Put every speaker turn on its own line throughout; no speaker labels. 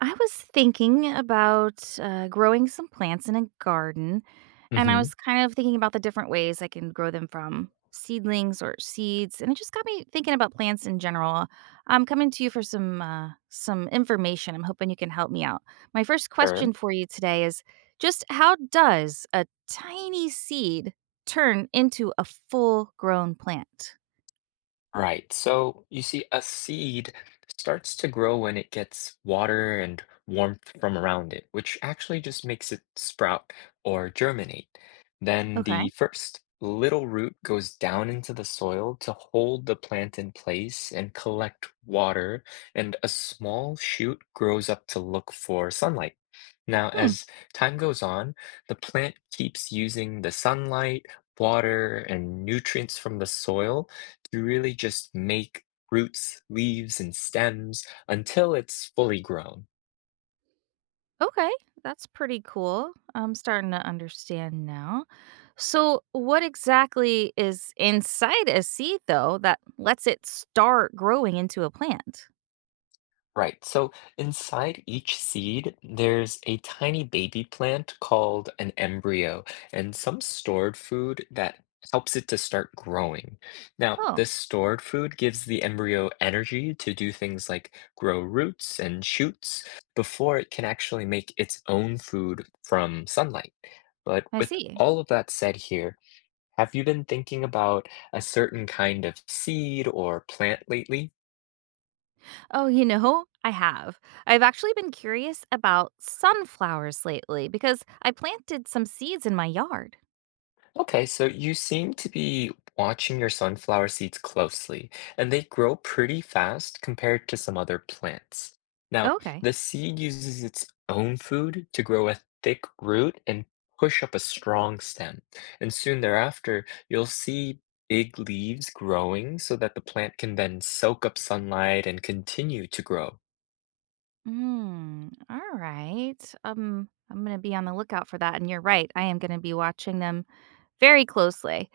I was thinking about growing some plants in a garden, and I
Mhm.
was kind of thinking about the different ways I can grow them from seedlings or seeds, and it just got me thinking about plants in general. I'm coming to you for some some information. I'm hoping you can help me out. My first
Sure.
question for you today is just how does a tiny seed turn into a full grown plant?
Right. So you see, a seed starts to grow when it gets water and warmth from around it, which actually just makes it sprout or germinate. Then
Okay.
the first little root goes down into the soil to hold the plant in place and collect water, and a small shoot grows up to look for sunlight. Now,
Hmm.
as time goes on, the plant keeps using the sunlight, water, and nutrients from the soil to really just make roots, leaves, and stems until it's fully grown.
Okay, that's pretty cool. I'm starting to understand now. So, what exactly is inside a seed, though, that lets it start growing into a plant?
Right, so inside each seed, there's a tiny baby plant called an embryo and some stored food that helps it to start growing. Now,
Oh,
this stored food gives the embryo energy to do things like grow roots and shoots before it can actually make its own food from sunlight. But
I
with
see.
all of that said here, have you been thinking about a certain kind of seed or plant lately?
Oh, you know, I have. I've actually been curious about sunflowers lately because I planted some seeds in my yard.
Okay, so you seem to be watching your sunflower seeds closely, and they grow pretty fast compared to some other plants. Now,
Okay.
the seed uses its own food to grow a thick root and push up a strong stem. And soon thereafter, you'll see big leaves growing so that the plant can then soak up sunlight and continue to grow.
Mm, all right. I'm going to be on the lookout for that. And you're right. I am going to be watching them very closely.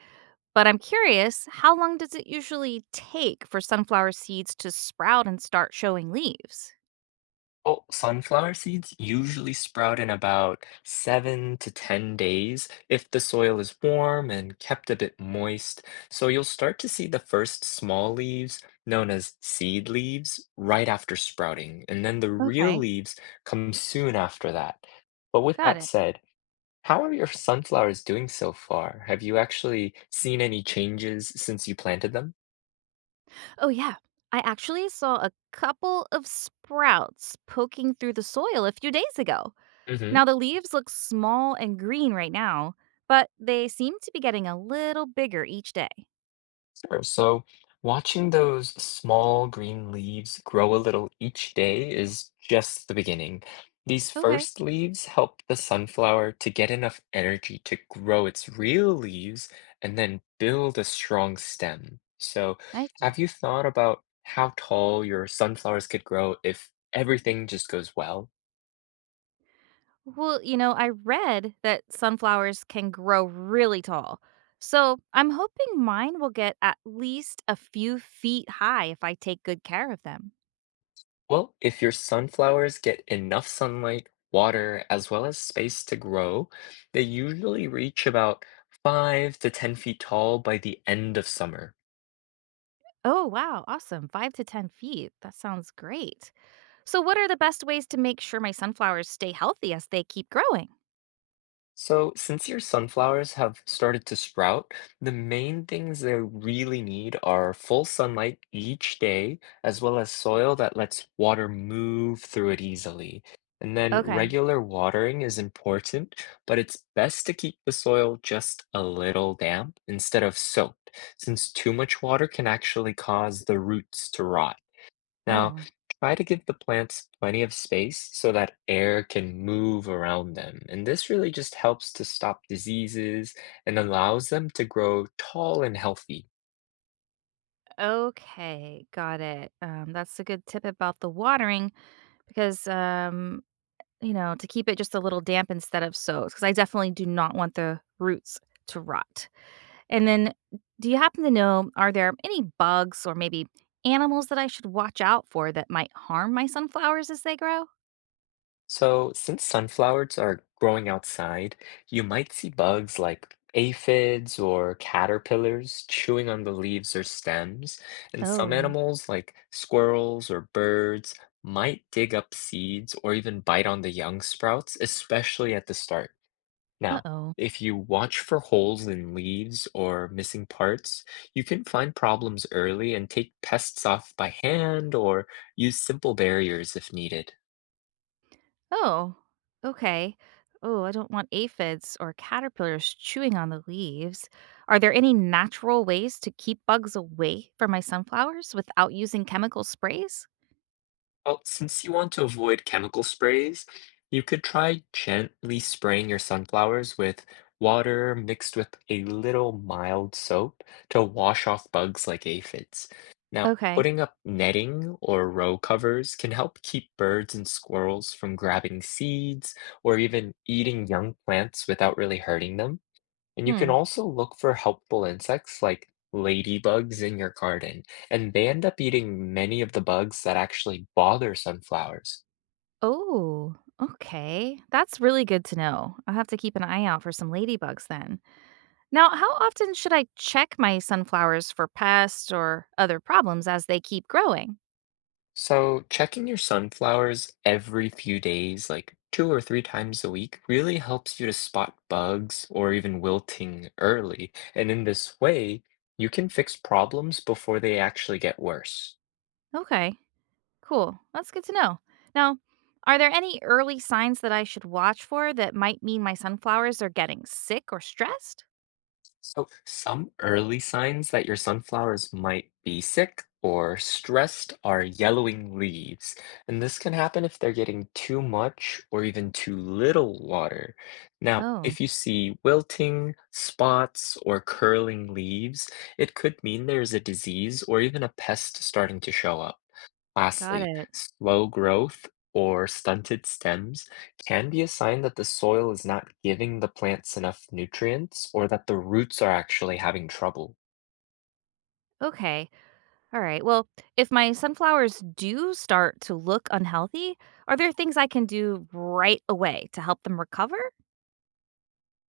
But I'm curious, how long does it usually take for sunflower seeds to sprout and start showing leaves?
Well, sunflower seeds usually sprout in about 7 to 10 days if the soil is warm and kept a bit moist. So you'll start to see the first small leaves, known as seed leaves, right after sprouting, and then the real
Okay,
leaves come soon after that. But with
got
that
it.
said, how are your sunflowers doing so far? Have you actually seen any changes since you planted them?
Oh, yeah. I actually saw a couple of sprouts poking through the soil a few days ago.
Hmm.
Now, the leaves look small and green right now, but they seem to be getting a little bigger each day.
Sure. So watching those small green leaves grow a little each day is just the beginning. These
Okay,
first leaves help the sunflower to get enough energy to grow its real leaves and then build a strong stem. So,
I
have
see.
you thought about how tall your sunflowers could grow if everything just goes well?
Well, you know, I read that sunflowers can grow really tall. So I'm hoping mine will get at least a few feet high if I take good care of them.
Well, if your sunflowers get enough sunlight, water, as well as space to grow, they usually reach about 5 to 10 feet tall by the end of summer.
Oh, wow. Awesome. 5 to 10 feet. That sounds great. So, what are the best ways to make sure my sunflowers stay healthy as they keep growing?
So, since your sunflowers have started to sprout, the main things they really need are full sunlight each day, as well as soil that lets water move through it easily. And then
Okay.
regular watering is important, but it's best to keep the soil just a little damp instead of soaked, since too much water can actually cause the roots to rot. Now,
Oh,
try to give the plants plenty of space so that air can move around them. And this really just helps to stop diseases and allows them to grow tall and healthy.
okay. Got it. That's a good tip about the watering because, to keep it just a little damp instead of soaked, because I definitely do not want the roots to rot. And then do you happen to know, are there any bugs or maybe animals that I should watch out for that might harm my sunflowers as they grow?
So, since sunflowers are growing outside, you might see bugs like aphids or caterpillars chewing on the leaves or stems. And some
Oh.
animals, like squirrels or birds, might dig up seeds or even bite on the young sprouts, especially at the start. Now,
Uh-oh.
if you watch for holes in leaves or missing parts, you can find problems early and take pests off by hand or use simple barriers if needed.
Oh, Oh, okay. Oh, I don't want aphids or caterpillars chewing on the leaves. Are there any natural ways to keep bugs away from my sunflowers without using chemical sprays?
Well, since you want to avoid chemical sprays, you could try gently spraying your sunflowers with water mixed with a little mild soap to wash off bugs like aphids. Now,
Okay.
putting up netting or row covers can help keep birds and squirrels from grabbing seeds or even eating young plants without really hurting them. And you can
Hmm.
also look for helpful insects like ladybugs in your garden, and they end up eating many of the bugs that actually bother sunflowers.
Oh, okay. That's really good to know. I'll have to keep an eye out for some ladybugs then. Now, how often should I check my sunflowers for pests or other problems as they keep growing?
So, checking your sunflowers every few days, like two or three times a week, really helps you to spot bugs or even wilting early. And in this way, you can fix problems before they actually get worse.
Okay, cool. That's good to know. Now, are there any early signs that I should watch for that might mean my sunflowers are getting sick or stressed?
So, some early signs that your sunflowers might be sick or stressed are yellowing leaves. And this can happen if they're getting too much or even too little water. Now,
Oh,
if you see wilting, spots, or curling leaves, it could mean there's a disease or even a pest starting to show up.
got
Lastly,
it.
slow growth or stunted stems can be a sign that the soil is not giving the plants enough nutrients or that the roots are actually having trouble.
Okay. All right. Well, if my sunflowers do start to look unhealthy, are there things I can do right away to help them recover?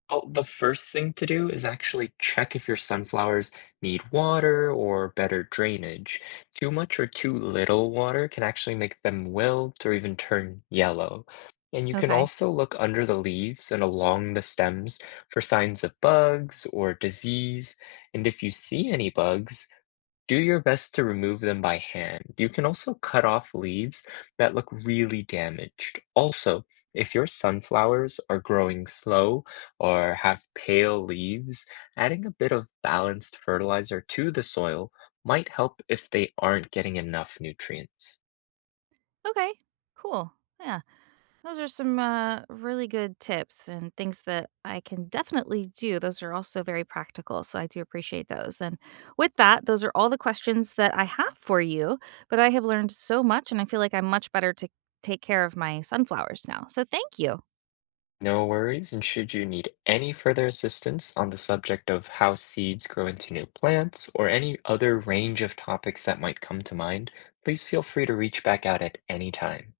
Well, the first thing to do is actually check if your sunflowers need water or better drainage. Too much or too little water can actually make them wilt or even turn yellow. And you can
Okay.
also look under the leaves and along the stems for signs of bugs or disease. And if you see any bugs, do your best to remove them by hand. You can also cut off leaves that look really damaged. Also, if your sunflowers are growing slow or have pale leaves, adding a bit of balanced fertilizer to the soil might help if they aren't getting enough nutrients.
Okay. Cool. Yeah. Those are some really good tips and things that I can definitely do. Those are also very practical. So I do appreciate those. And with that, those are all the questions that I have for you. But I have learned so much and I feel like I'm much better to take care of my sunflowers now. So thank you.
No worries, and should you need any further assistance on the subject of how seeds grow into new plants or any other range of topics that might come to mind, please feel free to reach back out at any time.